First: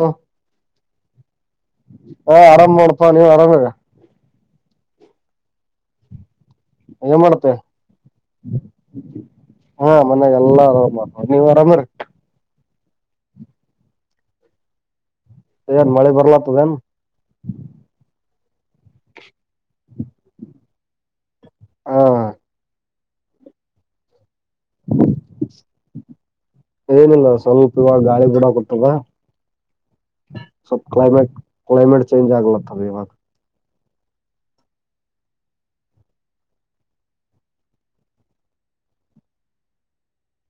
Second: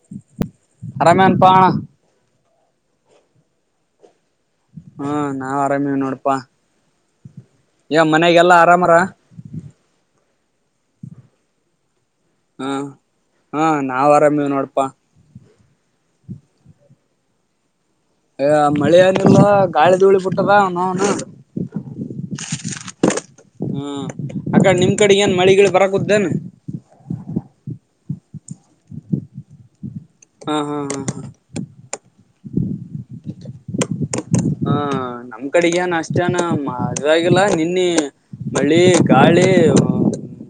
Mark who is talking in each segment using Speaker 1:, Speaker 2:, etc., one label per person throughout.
Speaker 1: ಹ
Speaker 2: ಅರಮೇನ್ಪಾ ಅಣ
Speaker 1: ಪ ನೀವ್ ಆರಾಮಗ
Speaker 2: ಹಾ ನಾವ್ ಆರಾಮೀವ್ ನೋಡ್ಪ.
Speaker 1: ಏನ್ ಮಾಡ್ತಿ
Speaker 2: ಆರಾಮರ
Speaker 1: ಹಾ ಮನ್ಯಾಗ ಎಲ್ಲ ಆರಾಮರ್ ನೋಡ್ ನೀವ್ ಆರಾಮಿರಿ.
Speaker 2: ಹ್ಮ್ ಹಾ ನಾವ್ ಆರಾಮೀವ್ ನೋಡಪ.
Speaker 1: ಏನ್ ಮಳೆ ಬರ್ಲತ್ತದೇನ್
Speaker 2: ಅ ಮಳಿ ಎನಿಲ್ಲೋ ಗಾಳಿ ಧೂಳಿ ಬಿಟ್ಟರ ಅವ್ನ್ ನೌನು
Speaker 1: ಹಾ
Speaker 2: ಹಾ ಆಕಡೆ ನಿಮ್ ಕಡಿಗೇನ್ ಏನ್ ಮಳಿಗಿಳ್ ಳ ಬರಕುದ್ದೆನ್
Speaker 1: ಏನಿಲ್ಲ ಸ್ವಲ್ಪ ಇವಾಗ ಗಾಳಿ ಗೂಡ ಕೊಟ್ಟದ
Speaker 2: ಹಾ ಹಾ
Speaker 1: ಸ್ವಲ್ಪ್
Speaker 2: ಹಾ ಹಾ
Speaker 1: ಕ್ಲೈಮೇಡ್ ಕ್ಲೈಮೇಟ್ ಚೇಂಜ್ ಆಗ್ಲತ್ತದ ಇವಾಗ್
Speaker 2: ಹ ನಮ್ ಕಡೆಗೆನ್ ಅಷ್ಟನ ಆ ಮಾದ್ವಾಗಿಲ್ಲ ನಿನ್ನೀ ಮಳಿ ಗಾಳಿ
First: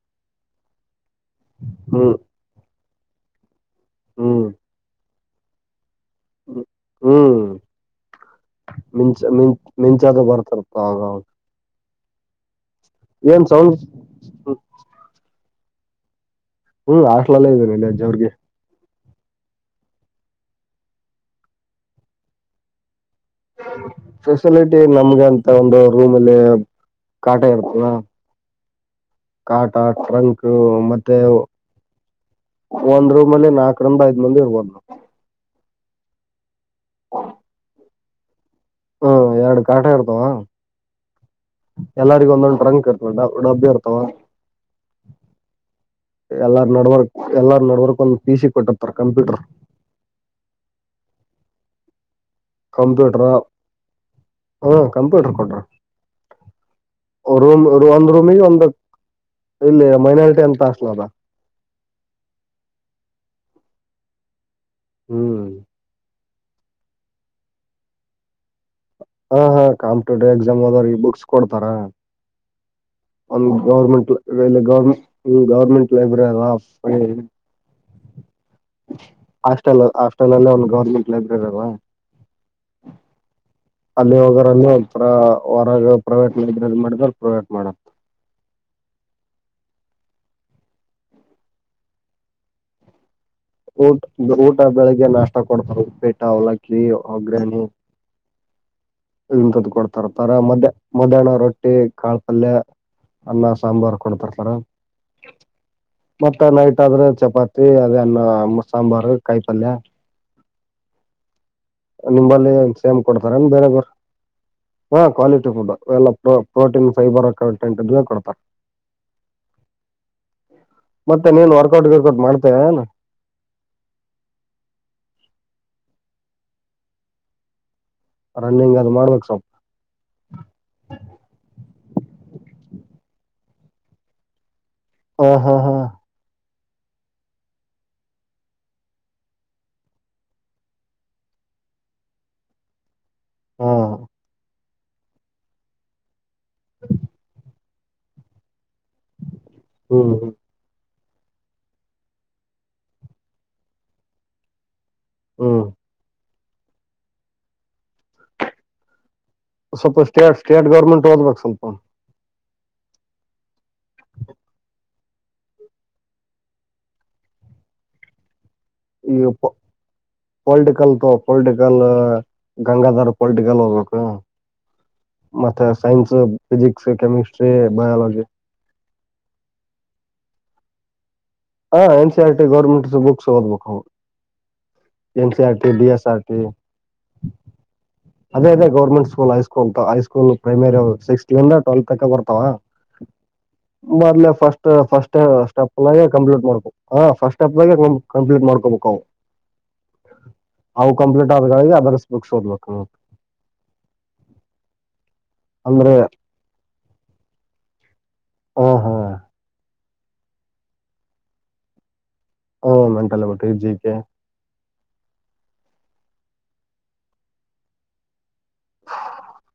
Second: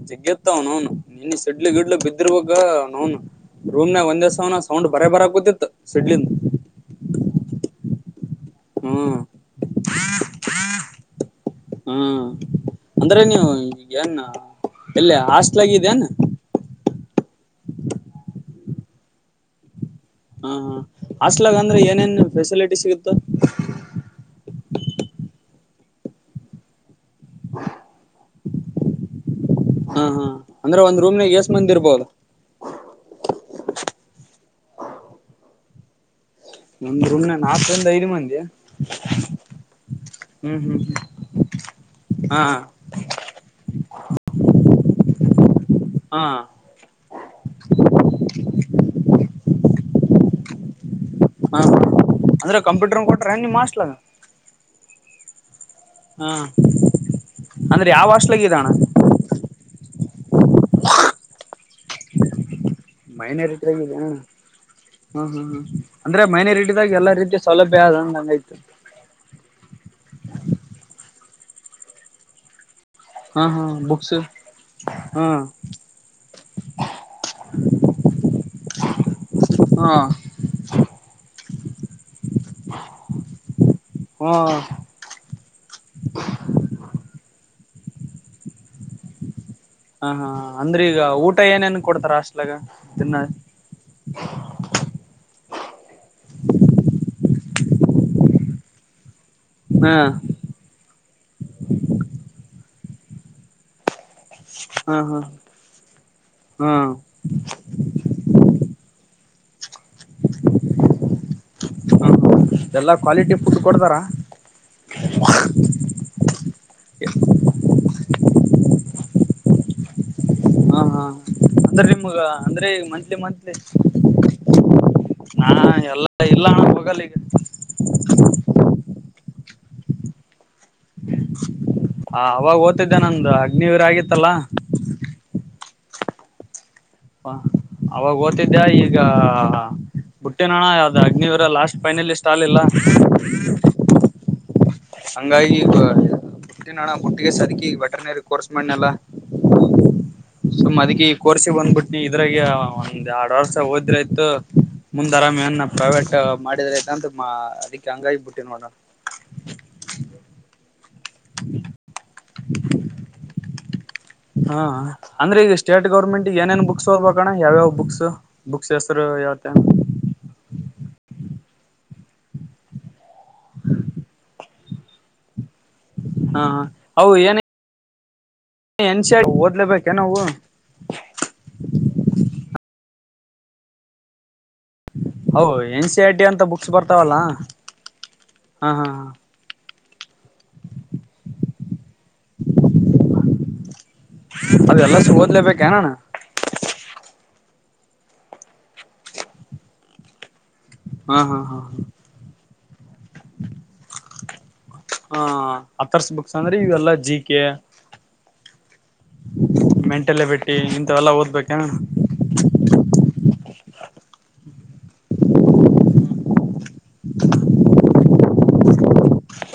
Speaker 2: ಜಗ್ಗಿತ್ತ ಅವ್ನ್ ನೌನ್. ನಿನ್ ಸಿಡ್ಲ ಗಿಡ್ಲು
Speaker 1: ಹ್ಮ್
Speaker 2: ಬಿದಿರ್ಬೇಕ ಅವ್ನ್ ನೌನ್ ರೂಮ್ ನಾಗ ಒಂದೇ ಸಮನ ಸೌಂಡ್ ಬರೆ ಬರ ಕೂತಿತ್ತ್ ಸಿಡ್ಲಿನ್
Speaker 1: ಊ ಹ್ ಹ್ಮ್ ಮಿಂಚ
Speaker 2: ಹ್ಮ್
Speaker 1: ಮಿಂ ಮಿಂಚಾದ ಬರ್ತೀರ್ತ್ ಆವಾಗವಾಗ್
Speaker 2: ಹ್ಮ ಅಂದ್ರೆ ನೀವು ಈಗೇನ್ ಎಲ್ಲಿ ಹಾಸ್ಟೆಲಾಗಿದಿಯೆನ್.
Speaker 1: ಹ್ಮ್ ಹಾಸ್ಟ್ಲಲ್ಲೇ ಇದ್ದೀನ್ ಇಲ್ಲೇ ಜವರ್ಗಿ.
Speaker 2: ಹಾ ಹ ಹಾಸ್ಟ್ಲಗ ಅಂದ್ರೆ ಏನೇನ್ ಫೆಸಿಲಿಟಿ ಸಿಗು
Speaker 1: ಫೆಸಿಲಿಟಿ ನಮ್ಗ ಅಂತ ಒಂದು ರೂಮಲ್ಲಿ ಕಾಟ ಇರ್ತದ. ಕಾಟ
Speaker 2: ಹಾ ಹಾ
Speaker 1: ಟ್ರಂಕ್
Speaker 2: ಅಂದ್ರೆ ಒಂದ್
Speaker 1: ಮತ್ತೆ
Speaker 2: ರೂಮ್ ನಾಗ
Speaker 1: ಓ
Speaker 2: ಎಷ್ಟ್ ಮಂದಿ ಇರ್ಬೋದು
Speaker 1: ಒಂದ್ ರೂಮಲ್ಲಿ ನಾಕ್ರಿಂದ ಐದ್ ಮಂದಿ ಇರ್ಬೋದ್ ನಾವ್.
Speaker 2: ಒಂದ್ ರೂಮ್ ನಾಗ್ ನಾಕ್ರಿಂದ ಐದು ಮಂದಿಯ
Speaker 1: ಹ್ಮ ಎರಡ್ ಕಾಟ ಇರ್ತವ.
Speaker 2: ಹ್ಮ್
Speaker 1: ಎಲ್ಲಾರಿಗ್
Speaker 2: ಹಾ
Speaker 1: ಒಂದೊಂದು ಟ್ರಂಕ್ ಇರ್ತದ ಡ ಡಬ್ಬಿ ಇರ್ತವ.
Speaker 2: ಹಾ
Speaker 1: ಎಲ್ಲಾರ ನಡವರ್ಕ್ ಎಲ್ಲಾರ ನಡ್ವರ್ಕ್ ಒಂದ್ ಪಿ ಸಿ ಕೊಟ್ಟಿರ್ತಾರ್ ಕಂಪ್ಯೂಟರ್.
Speaker 2: ಹಾ ಹಾ ಅಂದ್ರೆ ಕಂಪ್ಯೂಟರ್ ನು ಕೊಟ್ರ ನಿಮ್ ಹಾಸ್ಟ್ಲಾಗ.
Speaker 1: ಹ್ಮ್ ಕಂಪ್ಯೂಟರ್ ಕೊಟ್ರ ರೂಮ್
Speaker 2: ಅಂದ್ರೆ ಯಾವ
Speaker 1: ಒಂದ್
Speaker 2: ಹಾಸ್ಟೆಲ್
Speaker 1: ರೂಮಿಗೆ
Speaker 2: ಇದೆ
Speaker 1: ಒಂದು
Speaker 2: ಅಣ್ಣ
Speaker 1: ಇಲ್ಲಿ ಮೈನಾರಿಟಿ ಅಂತ ಹಾಸ್ಟಲ್ ಅದ.
Speaker 2: ಮೈನಾರಿಟ ಆಗಿದೆಯ ಹಾ ಹಾ
Speaker 1: ಹ್ಮ್
Speaker 2: ಹ ಅನ್ ಅಂದ್ರೆ ಮೈನರಿಟಿದಾಗ ಎಲ್ಲಾ ರೀತಿಯ ಸೌಲಭ್ಯ ಅದ ಅನ್ನಂಗಾಯ್ತು.
Speaker 1: ಹಾ ಹಾ ಕಾಂಪಿಟ್ಯೂಟಿವ್ ಎಕ್ಸಾಮ್ ಆದರೀ ಈ ಬುಕ್ಸ್ ಕೊಡ್ತಾರ.
Speaker 2: ಹಾ
Speaker 1: ಒಂದು
Speaker 2: ಹಾ
Speaker 1: ಗೌರ್ಮೆಂಟ್
Speaker 2: ಬುಕ್ಸ್
Speaker 1: ಲೈ ಗೌರ್ಮೆಂಟ್
Speaker 2: ಹಾ
Speaker 1: ಈ ಗೌರ್ಮೆಂಟ್ ಲೈಬ್ರರಿ ಅಲ [unintelligible]
Speaker 2: [inaudible]
Speaker 1: ಹಾಸ್ಟೆಲ್
Speaker 2: ಹಾ
Speaker 1: ಹಾಸ್ಟೆಲ್ ಅಲ್ಲೇ ಒಂದು ಗೌರ್ಮೆಂಟ್ ಲೈಬ್ರರಿ ಅಲ್ವಾ
Speaker 2: [inaudible]
Speaker 1: ಅಲ್ಲಿ
Speaker 2: ಹಾ
Speaker 1: ಹೋಗರನ್ನು ಹೊರಗ ಪ್ರೈವೇಟ್ ಲೈಬ್ರರಿ ಮಾಡಿದ್ರ ಪ್ರೈವೇಟ್ [unintelligible]
Speaker 2: ಹಾ ಹಾ ಹಾ ಅಂದ್ರೆ ಈಗ ಊಟ ಏನೇನ್ ಕೊಡ್ತಾರ ಹಾಷ್ಟಲಾಗ್ ತಿನ್ನ
Speaker 1: ಊಟ ಊಟ ಬೆಳಿಗ್ಗೆ ನಾಷ್ಟ ಕೊಡ್ತಾರ್ ಉಪ್ಪಿಟ್ಟು ಅವಲಕ್ಕಿ ಒಗ್ಗರ್ಣಿ ಇಂತದ್
Speaker 2: ಹಾ
Speaker 1: ಕೊಡ್ತಿರ್ತಾರ ಮಧ ಮಧ್ಯಾಹ್ನ ರೊಟ್ಟಿ ಕಾಳ್ ಪಲ್ಯ ಅನ್ನ ಸಾಂಬಾರ್ ಕೊಡ್ತಿರ್ತಾರ
Speaker 2: ಹಾ ಹಾ
Speaker 1: ಮತ್ತೆ
Speaker 2: ಹಾ
Speaker 1: ನೈಟ್ ಆದ್ರ ಚಪಾತಿ ಅದೇ ಅನ್ನ ಮರ ಕಾಯ್ ಪಲ್ಯ
Speaker 2: [inaudible]
Speaker 1: ನಿಂಬಲ್ಲಿ ಏನ್
Speaker 2: ಎಲ್ಲಾ
Speaker 1: ಸೇಮ್
Speaker 2: ಕ್ವಾಲಿಟಿ
Speaker 1: ಕೊಡ್ತಾರನ್
Speaker 2: ಫುಡ್
Speaker 1: ಬೇರೆ ಬರ್
Speaker 2: ಕೊಡ್ತಾರ
Speaker 1: ಹಾ ಕ್ವಾಲಿಟಿ ಫುಡ್ ಎಲ್ಲ ಪ್ರ ಪ್ರೋಟೀನ್ ಫೈಬರ್ ಕರೆಕ್ಟ್ [unintelligible] ದೇ ಕೊಡ್ತಾರ.
Speaker 2: [inaudible] ಹಾ ಹಾ
Speaker 1: ಮತ್ತೆ ನೀನ್
Speaker 2: ಅಂದ್ರೆ
Speaker 1: ವರ್ಕೌಟ್
Speaker 2: ನಿಮ್ಗ
Speaker 1: ಗಿರ್ಕೌಟ್
Speaker 2: ಅಂದ್ರೆ ಈ
Speaker 1: ಮಾಡ್ತೇವೇನು
Speaker 2: ಮಂತ್ಲಿ ಮನ್ ಹಾ ಎಲ್ಲ ಇಲ್ಲ ಅಣ್ಣ ಹೋಗಲ್ಲ ಈಗ
Speaker 1: ರನ್ನಿಂಗ್ ಅದು ಮಾಡ್ಬೇಕು ಸ್ವಲ್ಪ
Speaker 2: ಹ ಅವಾಗ ಹೋಗ್ತಿದೆ ನಂದು ಅಗ್ನಿವಿರ್ ಆಗಿತ್ತಲ್ಲ
Speaker 1: ಹ್ಮ್ ಹ್ಮ್ ಹ್ಮ್
Speaker 2: ಹಾ ಅವಾಗ ಹೊತ್ತಿದೆ ಈಗ ಬುಟ್ಟಿನ್ ಅಣ್ಣ ಅಗ್ನಿವಿರ ಲಾಸ್ಟ್ ಫೈನಲ್ ಈಸ್ಟ್ ಆಗಿಲ್ಲ
Speaker 1: ಹಾ
Speaker 2: ಅಂಗಾಗಿ [inaudible] ಬುಟ್ಟಿನಣ್ಣ
Speaker 1: ಹ್ಮ್ ಹ್ಮ್
Speaker 2: [unintelligible] [unintelligible] ಕೋರ್ಸಿ ಬಂದ್ಬಿಟ್ನ ಇದ್ರಾಗ ಒಂದ್ ಎರಡ್ ವರ್ಷ ಹೋದ್ರ ಆತ ಮುಂದ್ ಆರಾಮ್ ಏನ್
Speaker 1: ಹ್ಮ್
Speaker 2: ಪ್ರೈವೇಟ್ ಮಾಡಿದ್ರೆ ಅಂತ ಅದಕ್ಕೆ ಹಂಗಾಗಿ ಬಿಟ್ಟಿನ ನೋಡ ಅಣ್ಣ
Speaker 1: ಸ್ವಲ್ಪ ಸ್ಟೇಟ್ ಸ್ಟೇಟ್ ಗೌರ್ಮೆಂಟ್ ಓದ್ಬೇಕ್ ಸ್ವಲ್ಪ
Speaker 2: [inaudible] ಹಾ ಅಂದ್ರೆ ಈಗ ಸ್ಟೇಟ್ ಗೌರ್ಮೆಂಟ್ ಏನೇನ್ ಬುಕ್ಸ್ ಓದ್ಬೇಕಣ್ಣ ಯಾವ್ಯಾವ್ ಬುಕ್ಸ್ ಬುಕ್ಸ್ ಹೆಸ್ರು
Speaker 1: ಈಗ
Speaker 2: ಹೇಳ್ತಿಯ
Speaker 1: ಪೊಲಿಟಿಕಲ್ ಪೊಲಿಟಿಕಲ್ ಗಂಗಾಧರ್ ಪೊಲಿಟಿಕಲ್ ಹೋಗ್ಬೇಕು ಮತ್ತೆ ಸೈನ್ಸ್
Speaker 2: ಹಾ
Speaker 1: ಫಿಜಿಕ್ಸ್ ಕೆಮಿಸ್ಟ್ರಿ ಬಯಾಲಜಿ
Speaker 2: [unintelligible] ಓದಲೇಬೇಕೆನ್ ಅವು
Speaker 1: ಹಾ N C R T government books ಓದ್ಬೇಕು ಎಂ ಸಿ
Speaker 2: ಹೌ
Speaker 1: R T B
Speaker 2: N C
Speaker 1: S R T
Speaker 2: ಅಂತ ಬುಕ್ಸ್ ಬರ್ತಾವಲ್ಲಾ
Speaker 1: ಅದೇದೇ
Speaker 2: ಹಾ ಹಾ ಹಾ
Speaker 1: government school high school high school primary ಸಿಕ್ಸ್ಂದ ಟ್ವೆಲ್ ತಕ ಬರ್ತಾವ ಮೊದ್ಲ ಫಸ್ಟ್
Speaker 2: ಅದೆಲ್ಲ
Speaker 1: ಫಸ್ಟ್ ಸ್ಟೆಪ್
Speaker 2: ಓದ್ಲೇಬೇಕೇನಣ್ಣ
Speaker 1: ಕಂಪ್ಲೀಟ್ ಮಾಡ್ಕ ಹಾ ಫಸ್ಟ್ ಕಂಪ್ಲೀಟ್ ಮಾಡ್ಕಬೇಕು ಅವು ಅವು
Speaker 2: ಹಾ
Speaker 1: ಕಂಪ್ಲೀಟ್
Speaker 2: ಹಾ ಹಾ
Speaker 1: ಆದಾಗಿ ಅಥರ್ಸ್ ಬುಕ್ಸ್ ಓದಬೇಕು ನೋಡು
Speaker 2: ಹ
Speaker 1: ಅಂದ್ರೆ
Speaker 2: ಅಥರ್ಸ್ ಬುಕ್ಸ್ ಅಂದ್ರೆ ಇವೆಲ್ಲಾ ಜಿ ಕೆ
Speaker 1: ಹ ಹಾ
Speaker 2: [unintelligible] ಇಂತಥವೆಲ್ಲಾ ಓದ್ಬೇಕೇನು
Speaker 1: ಹ್ಮ್ [unintelligible] ಜಿ ಕೆ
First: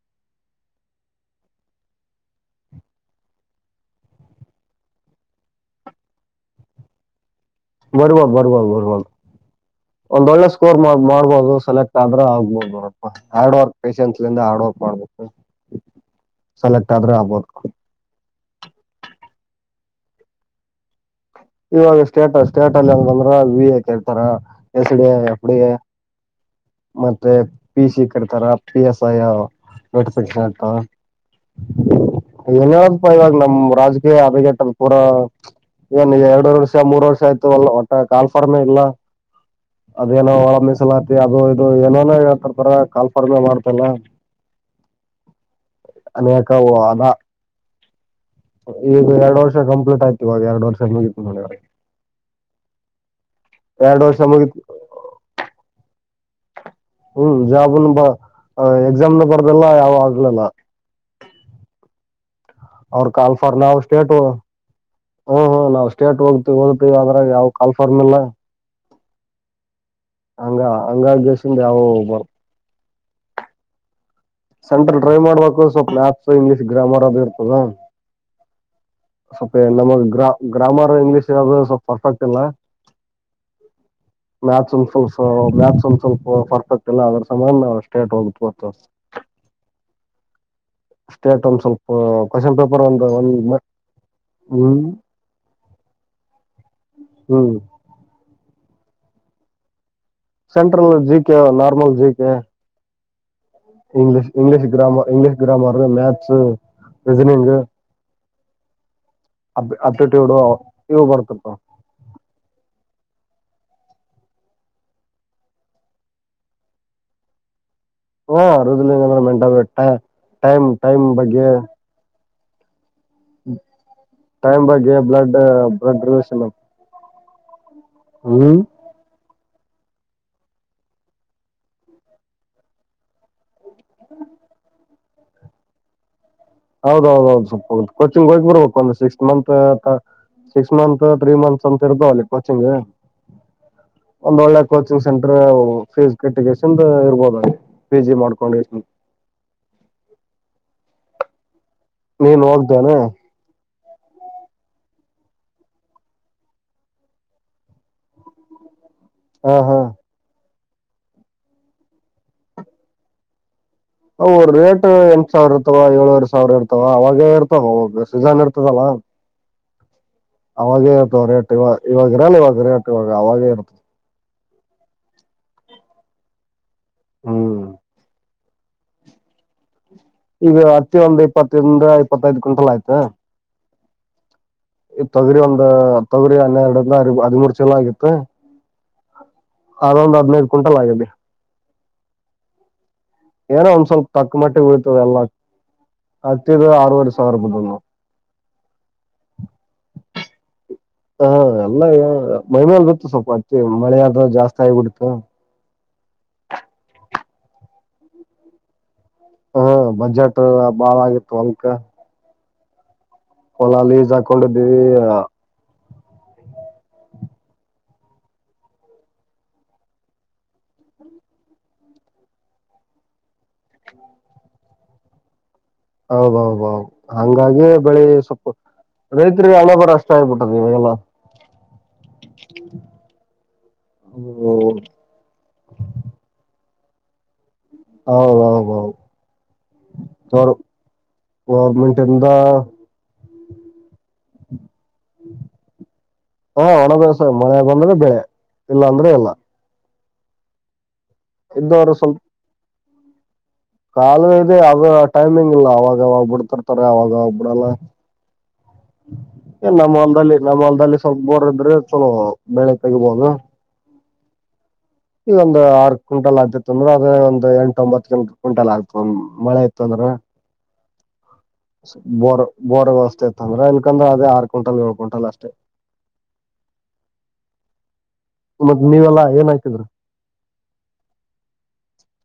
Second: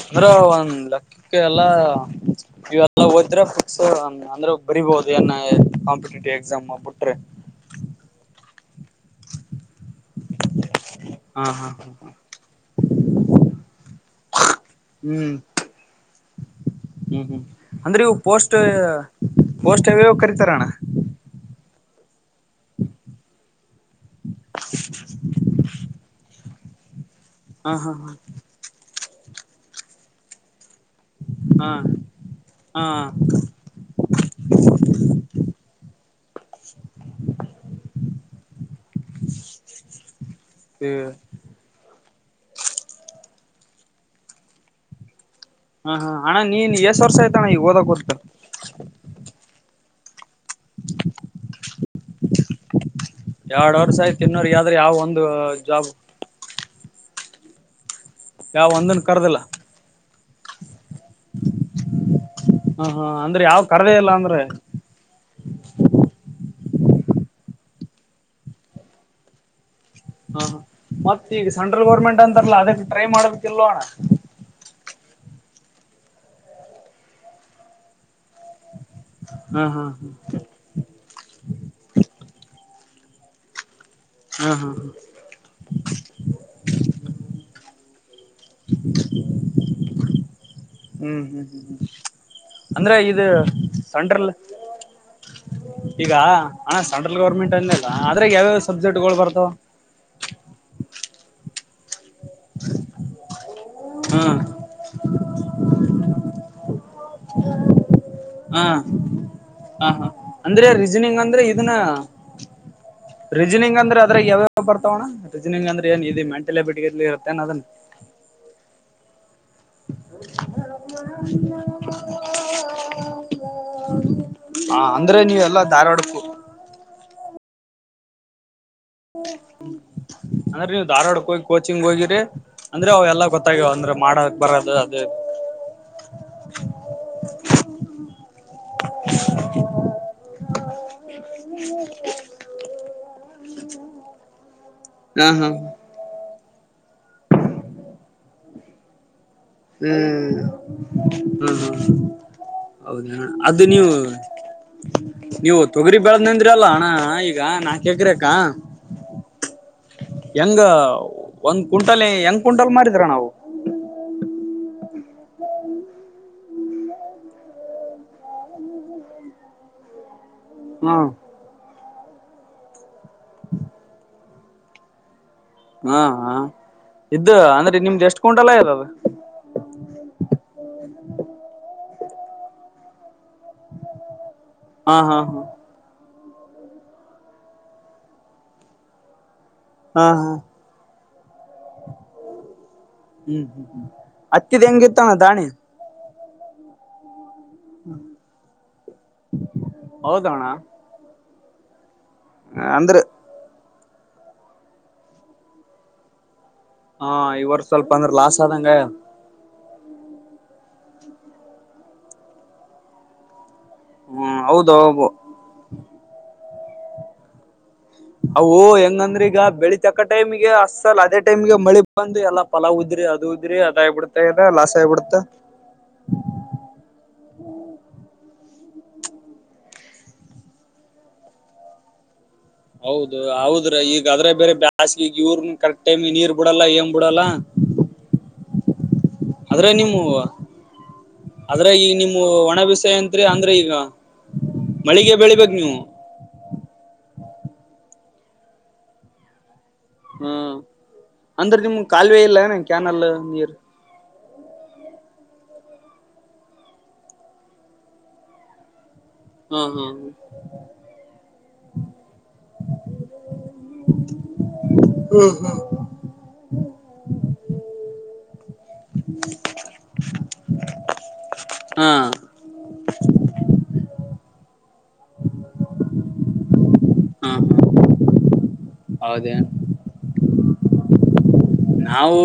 Speaker 2: ಅಂದ್ರೆ ಒಂದ್ ಲಕ್ಕಕ್ಕೆ ಎಲ್ಲ ಇವೆಲ್ಲ ಓದಿದ್ರೆ [unintelligible] ಅಂದ್ರೆ ಬರಿ [unintelligible] ಏನ ಕಾಂಪಿಟೇಟಿವ್ ಎಕ್ಸಾಮ್ ಬಿಟ್ರೆ
Speaker 1: ಬರುವ ಬರುವ ಬರುವ
Speaker 2: [inaudible]
Speaker 1: ಒಂದೊಳ್ಳೆ ಸ್ಕೋರ್
Speaker 2: ಹಾ
Speaker 1: ಮಾಡ್ಬೋದು
Speaker 2: ಹಾ ಹಾ
Speaker 1: ಸೆಲೆಕ್ಟ್
Speaker 2: ಹಾ
Speaker 1: ಆದ್ರ ಆಗ್ಬೋದು ನೋಡ ಹಾರ್ಡ್ ವರ್ಕ್ ಫೇಸಸ್ ಇಂದ ಹಾರ್ಡ್ ವರ್ಕ್ ಮಾಡ್ಬೇಕು
Speaker 2: ಹ್ಮ್
Speaker 1: ಸೆಲೆಕ್ಟ್ ಆದರೆ
Speaker 2: ಹ್ಮ್ ಹ್ಮ್
Speaker 1: ಆಗಬಹುದು
Speaker 2: ಅಂದ್ರೆ ಇವು ಪೋಸ್ಟ್ ಪೋಸ್ಟ್ [unintelligible] ಕರಿತಾರೋಣ್ಣ
Speaker 1: ಇವಾಗ ಸ್ಟೇಟ ಸ್ಟೇಟ್ ಅಲ್ಲಿ ಅಂತಂದ್ರ ವಿಕ್ ಕೇಳ್ತಾರ ಎಚ್ ಡಿ ಫ್ ಡಿ ಮತ್ತೆ
Speaker 2: ಹಾ
Speaker 1: ಪಿ
Speaker 2: ಹಾ
Speaker 1: ಸಿ
Speaker 2: ಹಾ
Speaker 1: ಕರ್ತಾರ ಪಿ ಎಸ್ ಐ ನೋಟಿಫಿಕೇಶನ್ ಆ
Speaker 2: ಹಾ ಹಾ
Speaker 1: ಏನ್ಯಪ್ಪ ಇವಾಗ ನಮ್ ರಾಜಕೀಯ ಅರಿಗೆಟ್ಟಲ್ ಪೂರಾ ಏನ್ ಎರಡು ವರ್ಷ ಮೂರ್ ವರ್ಷ ಆಯ್ತು ಅಲ್ಲ ಒಟ್ಟ ಕಾಲ್ಫಾರ್ಮ್ ಇಲ್ಲ ಅದೇನೋ ಒಳ ಮೀಸಲಾತಿ
Speaker 2: ಹಾ
Speaker 1: ಅದು ಇದು ಏನೇನೋ ಹೇಳ್ತಿರ್ತಾರೆ ಕಾಲ್ಫಡಿಮೆ ಮಾಡ್ [unintelligible]
Speaker 2: ಹಾ ಅಣ್ಣ
Speaker 1: ಅನೇಕ
Speaker 2: ನೀನ್ ಎಸ್
Speaker 1: ಅದಾ
Speaker 2: ವರ್ಷ ಆಯ್ತಣ್ಣ ಈಗ ಓದಕ್ ಗೊತ್ತು
Speaker 1: [inaudible] ಈಗ ಎರಡು ವರ್ಷ ಕಂಪ್ಲೀಟ್ ಆಯ್ತ ಇವಾಗ ಎರಡು ವರ್ಷದ ಮುಗಿತ್ತು ನೋಡಿವಾಗ
Speaker 2: ಏನ್ ವರ್ಷ ಆಯ್ತು ಇನ್ನು ಯಾವ ಒಂದು ಜಾಬ್
Speaker 1: ಹ್ಮ್ ಜಾಬ್ ನು ಅ
Speaker 2: ಯಾವ ಒಂದನ್
Speaker 1: ಎಕ್ಸಾಮ್
Speaker 2: ಕರ್ದಿಲ್ಲ
Speaker 1: ಬರ್ದೆಲ್ಲ ಯಾವ ಆಗ್ಲಲ್ಲ
Speaker 2: ಹ
Speaker 1: ಅವ
Speaker 2: ಹಾ ಅಂದ್ರೆ ಯಾವ್
Speaker 1: ಕಲ್ಫರ್ನಾ
Speaker 2: ಕರ್ದೇ ಇಲ್ಲ
Speaker 1: ಸ್ಟೇಟ್
Speaker 2: ಅಂದ್ರೆ
Speaker 1: ಹ್ಮ್ ಹ್ಮ್ ನಾವ್ ಸ್ಟೇಟ್ ಹೋಗ್ತೀವಿ ಓದ್ ಅದ್ರಾಗ ಯಾವ ಕಾಲ್ಫಾರ್ಮಲ್ಲ
Speaker 2: ಹಾ ಮತ್ತ ಈಗ ಸೆಂಟ್ರಲ್
Speaker 1: ಯಾವ
Speaker 2: ಗೋರ್ಮೆಂಟ್ ಅಂತಾರಲ್ಲ ಅದಕ್ಕೆ ಟ್ರೈ ಮಾಡ್ಬೇಕಲ್ವಣ
Speaker 1: ಸೆಂಟ್ರಲ್ ಡ್ರೈವ್ ಮಾಡಬೇಕು ಸ್ವಲ್ಪ ಮ್ಯಪ್ಸ್ ಇಂಗ್ಲೀಷ್ ಗ್ರಾಮರ್ ಅದು ಇರ್ತದ ಸ್ವಲ್ಪ
Speaker 2: ಹಾ ಹಾ
Speaker 1: ನಮಗ್
Speaker 2: ಹಾ
Speaker 1: ಗ್ರಾ ಗ್ರಾಮರ್ ಇಂಗ್ಲಿಷ್ ಇರ ಸ್ವಲ್ಪ ಪರ್ಫೆಕ್ಟ್ ಎಲ್ಲ
Speaker 2: ಹಾ ಹಾ ಹಾ
Speaker 1: ಮ್ಯಾಥಸ್ ಒಂದ ಸ್ವಲ್ಪ ಮ್ಯಾಥಸ್ ಒಂದ್ ಸ್ವಲ್ಪ ಪರ್ಫೆಕ್ಟ್ ಇಲ್ಲ ಅದ್ರ ಸಮಯ ಸ್ಟೇಟ್ ಹೋಗಬವಿ [unintelligible] ಹತ್ತ [unintelligible]
Speaker 2: ಹ್ಮ್
Speaker 1: ಸ್ಟೇಟ್
Speaker 2: ಹ್ಮ್
Speaker 1: ಒಂದ್
Speaker 2: ಹ್ಮ್ ಹ್ಮ್
Speaker 1: ಸ್ವಲ್ಪ ಕ್ವಶನ್ ಪೇಪರ್
Speaker 2: ಅಂದ್ರೆ
Speaker 1: ಒಂದು
Speaker 2: ಇದು
Speaker 1: ಒಂದ್
Speaker 2: ಸಂಡ್ರಲ್
Speaker 1: ಹ್ಮ್
Speaker 2: ಈಗ ಅಣ ಸೆಂಟ್ರಲ್
Speaker 1: ಹ್ಮ್
Speaker 2: ಗೌರ್ಮೆಂಟ್ ಅಂದದ ಆದದ್ರಾಗ ಯಾವ್ಯಾವ ಸಬ್ಜೆಕ್ಟ್ಗಳು ಬರ್ತಾವ
Speaker 1: ಸೆಂಟ್ರಲ್ ಜಿಕ ನಾರ್ಮಲ್ ಜಿಕೆ
Speaker 2: ಹಾ
Speaker 1: English English grammar English grammar maths reasoning
Speaker 2: ಹಾ ಹ ಹಾ
Speaker 1: ಅಪ್ಟಿಟ್ಯೂಡ್
Speaker 2: ಅಂದ್ರೆ
Speaker 1: ಇವು
Speaker 2: ರೀಜನಿಂಗ್ ಅಂದ್ರೆ
Speaker 1: ಬರ್ತಿರ್ತಾವ
Speaker 2: ಇದನ್ನ ರೀಜನಿಂಗ್ ಅ್ರ ಅದ್ರಾಗ ಯಾವ ಬರ್ತಾವಣ್ಣ ರೀಜನಿಂಗ್ಂದ್ರೆ ಏನ್ ಇ ಮೆಂಟಲ್ಬಿಟಿ ಇ ಇರುತ್ತ ಏನ್ ಅದನ್
Speaker 1: ಹಾ ರುದ್ರ ಮೆಂಟಟ್ಟ ಟೈಮ್ ಟೈಮ್ ಬಗ್ಗೆ ಟೈಮ್
Speaker 2: ಹ
Speaker 1: ಬಗ್ಗೆ
Speaker 2: ಅಂದ್ರೆ
Speaker 1: ಬ್ಲಡ್
Speaker 2: ನೀವ್ ಎಲ್ಲಾ
Speaker 1: ಬ್ಲಡ್
Speaker 2: ಧಾರವಾಡಕ್ಕೂ
Speaker 1: ರೊಲಷನ್ ಹ್ಮ್
Speaker 2: ್ಮ [unintelligible] ಅಂದ್ರೆ ನೀವುಧಾರ್ವಾಡಕ್ಕೆ ಹೋಗಿ ಕೋಚಿಂಗ್ ಹೋಗಿರಿ ಅಂದ್ರೆ ಅವ ಎಲ್ಲ ಗೊತ್ತಾಗ್ಯವ ಅಂದ್ರ ಮಾಡಕ್ ಬರದು ಅದೇ [unintelligible]
Speaker 1: ಹೌದೌದೌದು ಸ್ವಪೋಗುತ್ತ ಕೋಚಿಂಗ್ ಹೋಗಿಬರ್ಬೇಕು ಒಂದ sixth month six month three months ಅಂತ ಇರ್ತಾವಲ್ಲಿ ಕೊಚಿಂಗ್ ಒಂದ ಒಳ್ಳೆ ಕೋಚಿಂಗ್
Speaker 2: ಹಾ
Speaker 1: ಸೆಂಟರ್
Speaker 2: ಹಾ
Speaker 1: ಫೇಸ್ ಕೆಟ್ಟಿಗೆ ಚಂದ ಇರ್ಬೋದ ಪಿ ಜಿ ಮಾಡ್ಕೊಂಡ
Speaker 2: ಹ್ಮ್ ಹ್ಮ ಹ್ಮ
Speaker 1: ನೀನುಕದಾನ
Speaker 2: ಅದು ನೀವು ನೀವು ತೊಗರಿ ಬೆಳ್ದ್ಂದ್ರಿ ಅಲ್ಲ ಅಣ್ಣ ಈಗ ನಾಕ್ಕ್ರಕ
Speaker 1: ಹಾ ಹಾ
Speaker 2: ಹೆಂಗ ಒಂದ್ ಕು್ಂಟಲ್ ಹೆಂಗ್ ಕ್ಂಟಲ್ ಮಾಡಿದ್ರ ನಾವು
Speaker 1: ಎಂಟಟ್ ಸಾವಿರ ಇರ್ತವ ಏಳವರೆ ಸಾವಿರ ಇರ್ತವ ಅವಾಗ ಇರ್ತವೋಗ ಸಜಾನ್ ಇರ್ತದಲ್ಲ
Speaker 2: ಹ್ಮ
Speaker 1: ಅವಾಗೇ ಇರುತವ ರೇಟ್ ಇವಾಗ ಇವಾಗ ಇರಲ್ಲ ಇವಾಗ ರೇಟ್ ಇವಾಗ ಅವಾಗೇ ಇರುತದೆ
Speaker 2: ಹಾ ಹ ಇದ್ದ
Speaker 1: ಹ್ಮ್
Speaker 2: ಅಂದ್ರೆ ನಿಮ್ದ ಎಷ್ಟ್ ಕುಂಟಲ್ಲ ಇದಾವ
Speaker 1: ಈಗ ಅತ್ತ ಒಂದ್ ಇಪ್ಪತ್ತರಿಂದ ಇಪ್ಪತ್ತದ್ ಕ್ವಿಂಟಲ್ ಆಯ್ತಾ
Speaker 2: ಹಾ
Speaker 1: ಈ
Speaker 2: ಹಾ
Speaker 1: ತೊಗರಿ
Speaker 2: ಹಾ
Speaker 1: ಒಂದ ತೊಗರಿ ಹನ್ನೆರಡಂದ ಹದಿಮೂರು ಚಲ ಆಗಿತ್ತು
Speaker 2: ಹಾ
Speaker 1: ಅದಂದ್
Speaker 2: ಹಾ
Speaker 1: ಹದ್ೈದು ಕುಂಟಲ್ ಆಗಿದೆ
Speaker 2: ಹ್ಮ್ ಹ್ಮ್
Speaker 1: ಏನೋ
Speaker 2: ಹ್ಮ್
Speaker 1: ಒಂದ್ ಸ್ವಲ್ಪ ತಕ್ಕ
Speaker 2: ಹತ್ತಿದ್
Speaker 1: ಮಟ್ಟಿಗೆ ಬೀಳ್ತದೆ
Speaker 2: ಹೆಂಗಿತ್ತಣ್ಣ
Speaker 1: ಎಲ್ಲ
Speaker 2: ದಾಣಿ
Speaker 1: ಹತ್ತಿದ ಆರವರ್ಷ
Speaker 2: ಹೌದಣ
Speaker 1: ಹಾ ಎಲ್ಲ ಮೈಮೇಲ್ ಗತ್ತು ಸ್ವಲ್ಪ ಅತ್ತ ಮಳೆ ಆದ ಜಾಸ್ತಿ ಆಗಿಬಿಡ್ತು
Speaker 2: ಹಾ ಇವರು ಸ್ವಲ್ಪ ಅಂದ್ರ ಲಾಸ್ ಆದಂಗ
Speaker 1: ಹ ಬಜೆಟ್ ಬಾಳ ಆಗಿತ್ತು ಅಲ್ಕ ಹೊಲಾಲಸ್
Speaker 2: ಹ್ಮ್ ಹೌದು
Speaker 1: ಹಾಕೊಂಡಿದ್ದೀವಿ
Speaker 2: ಅ ಹೆಂಗಂದ್ರೆ ಈಗ ಬೆಳಿತಕ್ಕ ಟೈಮಗೆ ಅಸ್ಸಲ್ ಅದೇ ಟೈಮಗೆ ಮಳಿ ಬಂದು ಎಲ್ಲಾ ಪಲಾವ ಉದ್ರ ಅದು ಇದದ್ರಿ ಅದಗ್ಬಿಡತದ ಲಾಸ್ ಆಗಿಬಿಡತಾ
Speaker 1: ಹೌದೌದೌದು ಹಂಗಾಗಿ ಬೆಳಿ ಸ್ವಲ್ಪ ರೈತರಿಗೆ ಹಳ ಬಾರ ಅಷ್ಟ ಆಗ್ಬಿಟ್ಟದ ಇವಾಗಲ್ಲ
Speaker 2: ಹೌದು ಹೌದ್ರ ಈಗ ಅದ್ರೆ ಬೇರೆ
Speaker 1: ಹ್ಮ್
Speaker 2: ಬ್ಯಾಸ್ಗೆ ಈಗ ಇವ್ರ ಕರೆಕ್ಟ್ ಟೈಮ್ಗೆ ನೀರ್ ಬಿಡಲ್ಲ ಏಂಗ್ ಬಿಡಲ್ಲ
Speaker 1: ಹೌದ್ ಹೌ ಹೌದು
Speaker 2: ಅದ್ರಾಗಿ ನಿಮ್ಮ ಒಣ ಬಿಸಾಯ ಅಂತ ಅಂದ್ರೆ ಈಗ ಮಳಿಗೆ ಬೆಳಿಬೇಕ ನೀವು
Speaker 1: ಹಾ ಒಣ ಬಿಸಿಲಿ ಮಳ ಬಂದ್ರೆ ಬೆಳೆ ಇಲ್ಲ ಅಂದ್ರೆ ಇಲ್ಲ
Speaker 2: ಹ್ಮ ಅಂದ್ರ ನಿಮಗೆ ಕಾಲುವೆ ಇಲ್ಲ ಏನ ಕ್ಯಾನಲ್ ನೀರ್
Speaker 1: ಕಾಲವೆ ಇದೆ ಅದ ಟೈಮಿಂಗ್ ಇಲ್ಲ ಅವಾಗವಾಗ್ಬಿಡ್ತಿರ್ತಾರೆ ಅವಾಗ ಬಿಡಲ್ಲ
Speaker 2: [inaudible] ಹಾ
Speaker 1: ಏ
Speaker 2: ಹಾ
Speaker 1: ನಮ್ಮ ಹೊಲ್ದಲ್ಲಿ ನಮ್ಮ ಹೊಲ್ದಲ್ಲಿ ಸ್ವಲ್ಪ ಬೋರ್ ಇದ್ರೆ ಚಲೋ ಬೆಳೆ ತೆಗಿಬಹದು ಇದೊಂದು ಆರ್ ಕ್ವಿಂಟಲ್ ಆತೈತಂದ್ರ ಅದ್ರ ಒಂದ ಎಂಟ ಒಂಬತ್ತ ಕುಂಟೆಲ್ಲ ಆಗ್ತದೆ ಮಳೆ ಇತ್ತು ಅಂದ್ರೆ
Speaker 2: ಹಾ
Speaker 1: ಬೋರ್ ಬೋರ್ ವ್ಯವಸ್ತೇ ಇತ್ತ ಅಂದ್ರ ಇನ್ಕಂದ್ರ ಅದೇ ಆರ್ ಕ್ವಿಂಟಲ್ ಏಳು ಕ್ವಿಂಟಲ್ ಅಷ್ಟೇ
Speaker 2: ಹಾ ಹಾ
Speaker 1: ಮತ್ತತ್ ನೀವೆಲ್ಲಾ ಏನ್ ಹಾಕಿದ್ದೀರ
Speaker 2: ನಾವು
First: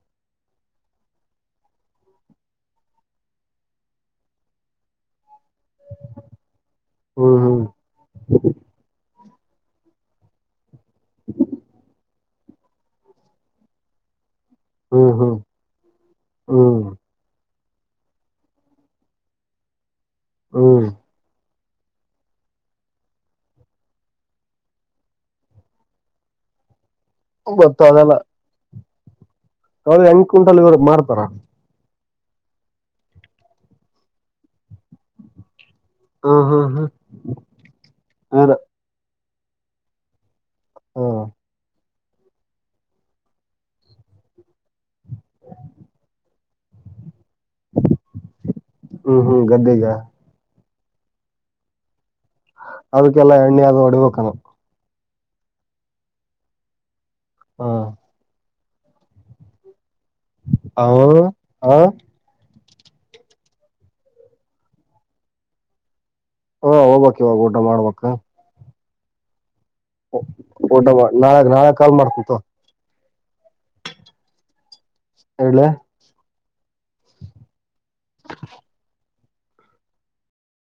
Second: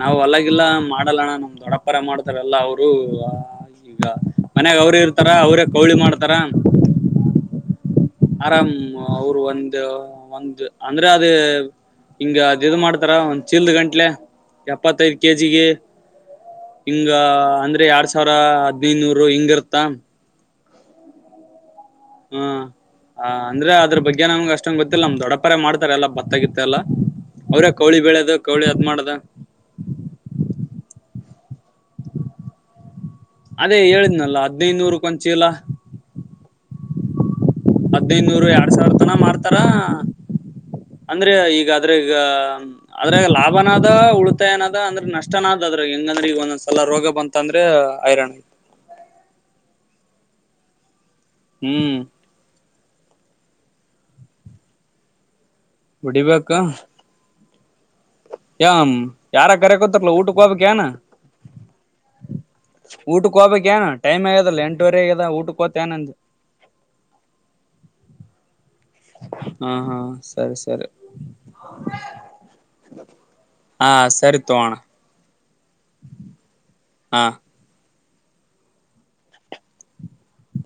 Speaker 2: ನಾವು ಹೊಲಗಿಲ್ಲ ಮಾಡಲ್ಲಣ ನಮ ದೊಡ್ಡ ಅವ್ರೆ ಮಾಡ್ತಾರಲ್ಲ ಅವರು ಈಗ ಮನ್ಯಾಗ ಅವ್ರೇ ಇರ್ತಾರ ಅವ್ರೇ ಕೌಳಿ ಮಾಡ್ತಾರ
Speaker 1: ಹ್ಮ್
Speaker 2: ಆರಾಮ ಅವರು ಒಂದ ಒಂದು ಅಂದ್ರೆ ಅದೇ ಹಿಂಗ ಅದು ಇದು ಮಾಡ್ತಾರ ಒಂದ್ ಚೀಲ್ದ ಗಂಟ್ಲೆ
Speaker 1: ಹ್ಮ್
Speaker 2: ಎಪ್ಪತ್ತೈದ
Speaker 1: ಹ್ಮ್ ಹ್ಮ್
Speaker 2: ಕೆಜಿಗೆ
Speaker 1: ಹ್ಮ್
Speaker 2: ಹಿಂಗ ಅಂದ್ರೆ ಎರಡ್ ಸಾವಿರ ಹದಿನೈದು ನೂರು ಹಿಂಗ ಇರ್ತ
Speaker 1: ಹ್ಮ್ಮ್
Speaker 2: ಹ್ಮ್ ಹ ಅಂದ್ರೆ ಅದ್ರ ಬಗ್ಗೆ ನಮಗೆ ಅಷ್ಟೊಂದು ಗೊತ್ತಿಲ್ಲ ನಮ್ ದೊಡ್ಡಪರೆ ಮಾಡ್ತಾರೆ ಎಲ್ಲ ಭತ್ತಗಿತ್ತ ಎಲ್ಲಾ ಅವ್ರ
Speaker 1: ಮತ್ತ
Speaker 2: ಕೌಳಿ
Speaker 1: ಅದೆಲ್ಲ
Speaker 2: ಬೆಳೆದು ಕೌಳಿ ಅದ್ ಮಾಡದ
Speaker 1: ಕೌಳಿ ಕುಂಟಲ್ ಮಾಡ್ತಾರ
Speaker 2: ಅದೇ ಹೇಳಿದ್ನಲ್ಲ ಹದ್ನೈನೂರಕ್ಕೆ ಒಂದು ಚೀಲ
Speaker 1: ಹಾ ಹಾ ಹಾ
Speaker 2: ಹದಿನೈದುನೂರು
Speaker 1: ಅದ
Speaker 2: ಎರಡ್ ಸಾವಿರ ತನ ಮಾಡ್ತಾರ
Speaker 1: ಹ್ಮ್
Speaker 2: ಅಂದ್ರೆ ಈಗ ಆದ್ರ ಈಗ ಅದ್ರೆ ಲಾಭನದ ಉಳಿತಾಯನದ ಅಂದ್ರೆ ನಷ್ಟನಾದ್ ಅದ್ರ ಹೆಂಗಂದ್ರೆ ಈಗ ಒಂದೊಂದ ಸಲ ರೋಗ ಬಂತ ಅಂದ್ರೆ ಐರಾಣ ಆಯ್ತು
Speaker 1: ಹ್ಮ್ ಹ್ಮ್ ಗದ್ದೆಗೆ
Speaker 2: ಹ್ಮ್
Speaker 1: ಅದಕ್ಕೆಲ್ಲಾ ಎಣ್ಣೆ ಅದು ಹೊಡಿಬೇಕೇನು
Speaker 2: ಹೊಡಿಬೇಕಾ
Speaker 1: ಹಾ
Speaker 2: ಯ ಯಾರ ಕರೆಕೊತಾರಲ್ಲ ಊಟಕ್ಕೆ ಹೋಗಬೇಕೇನು
Speaker 1: ಅವ ಹ
Speaker 2: ಊಟಕ್ಕೆ ಹೋಗ್ಬೇಕಕ್ ಏ ಟೈಮ್ ಆಗದಲ್ಲ ಎಂಟುವರೆ ಆಗದ ಊಟಕ್ ಹೋತೇಏಂದ
Speaker 1: ಹಾ ಹೋಗಬೇಕ್ ಇವಾಗ ಊಟ ಮಾಡಬೇಕು
Speaker 2: ಹಾ ಹಾ ಸರಿ
Speaker 1: ಊಟ
Speaker 2: ಸರಿ
Speaker 1: ಮಾಡ್ ನಾಳೆ ನಾಳೆ ಕಾಲ್ ಮಾಡ್ತೀನಿ ತಕೊ
Speaker 2: ಹಾ ಸರಿ ತಕೊ ಅಣ್ಣ
Speaker 1: ಇಡ್ಲೆ
Speaker 2: ಹ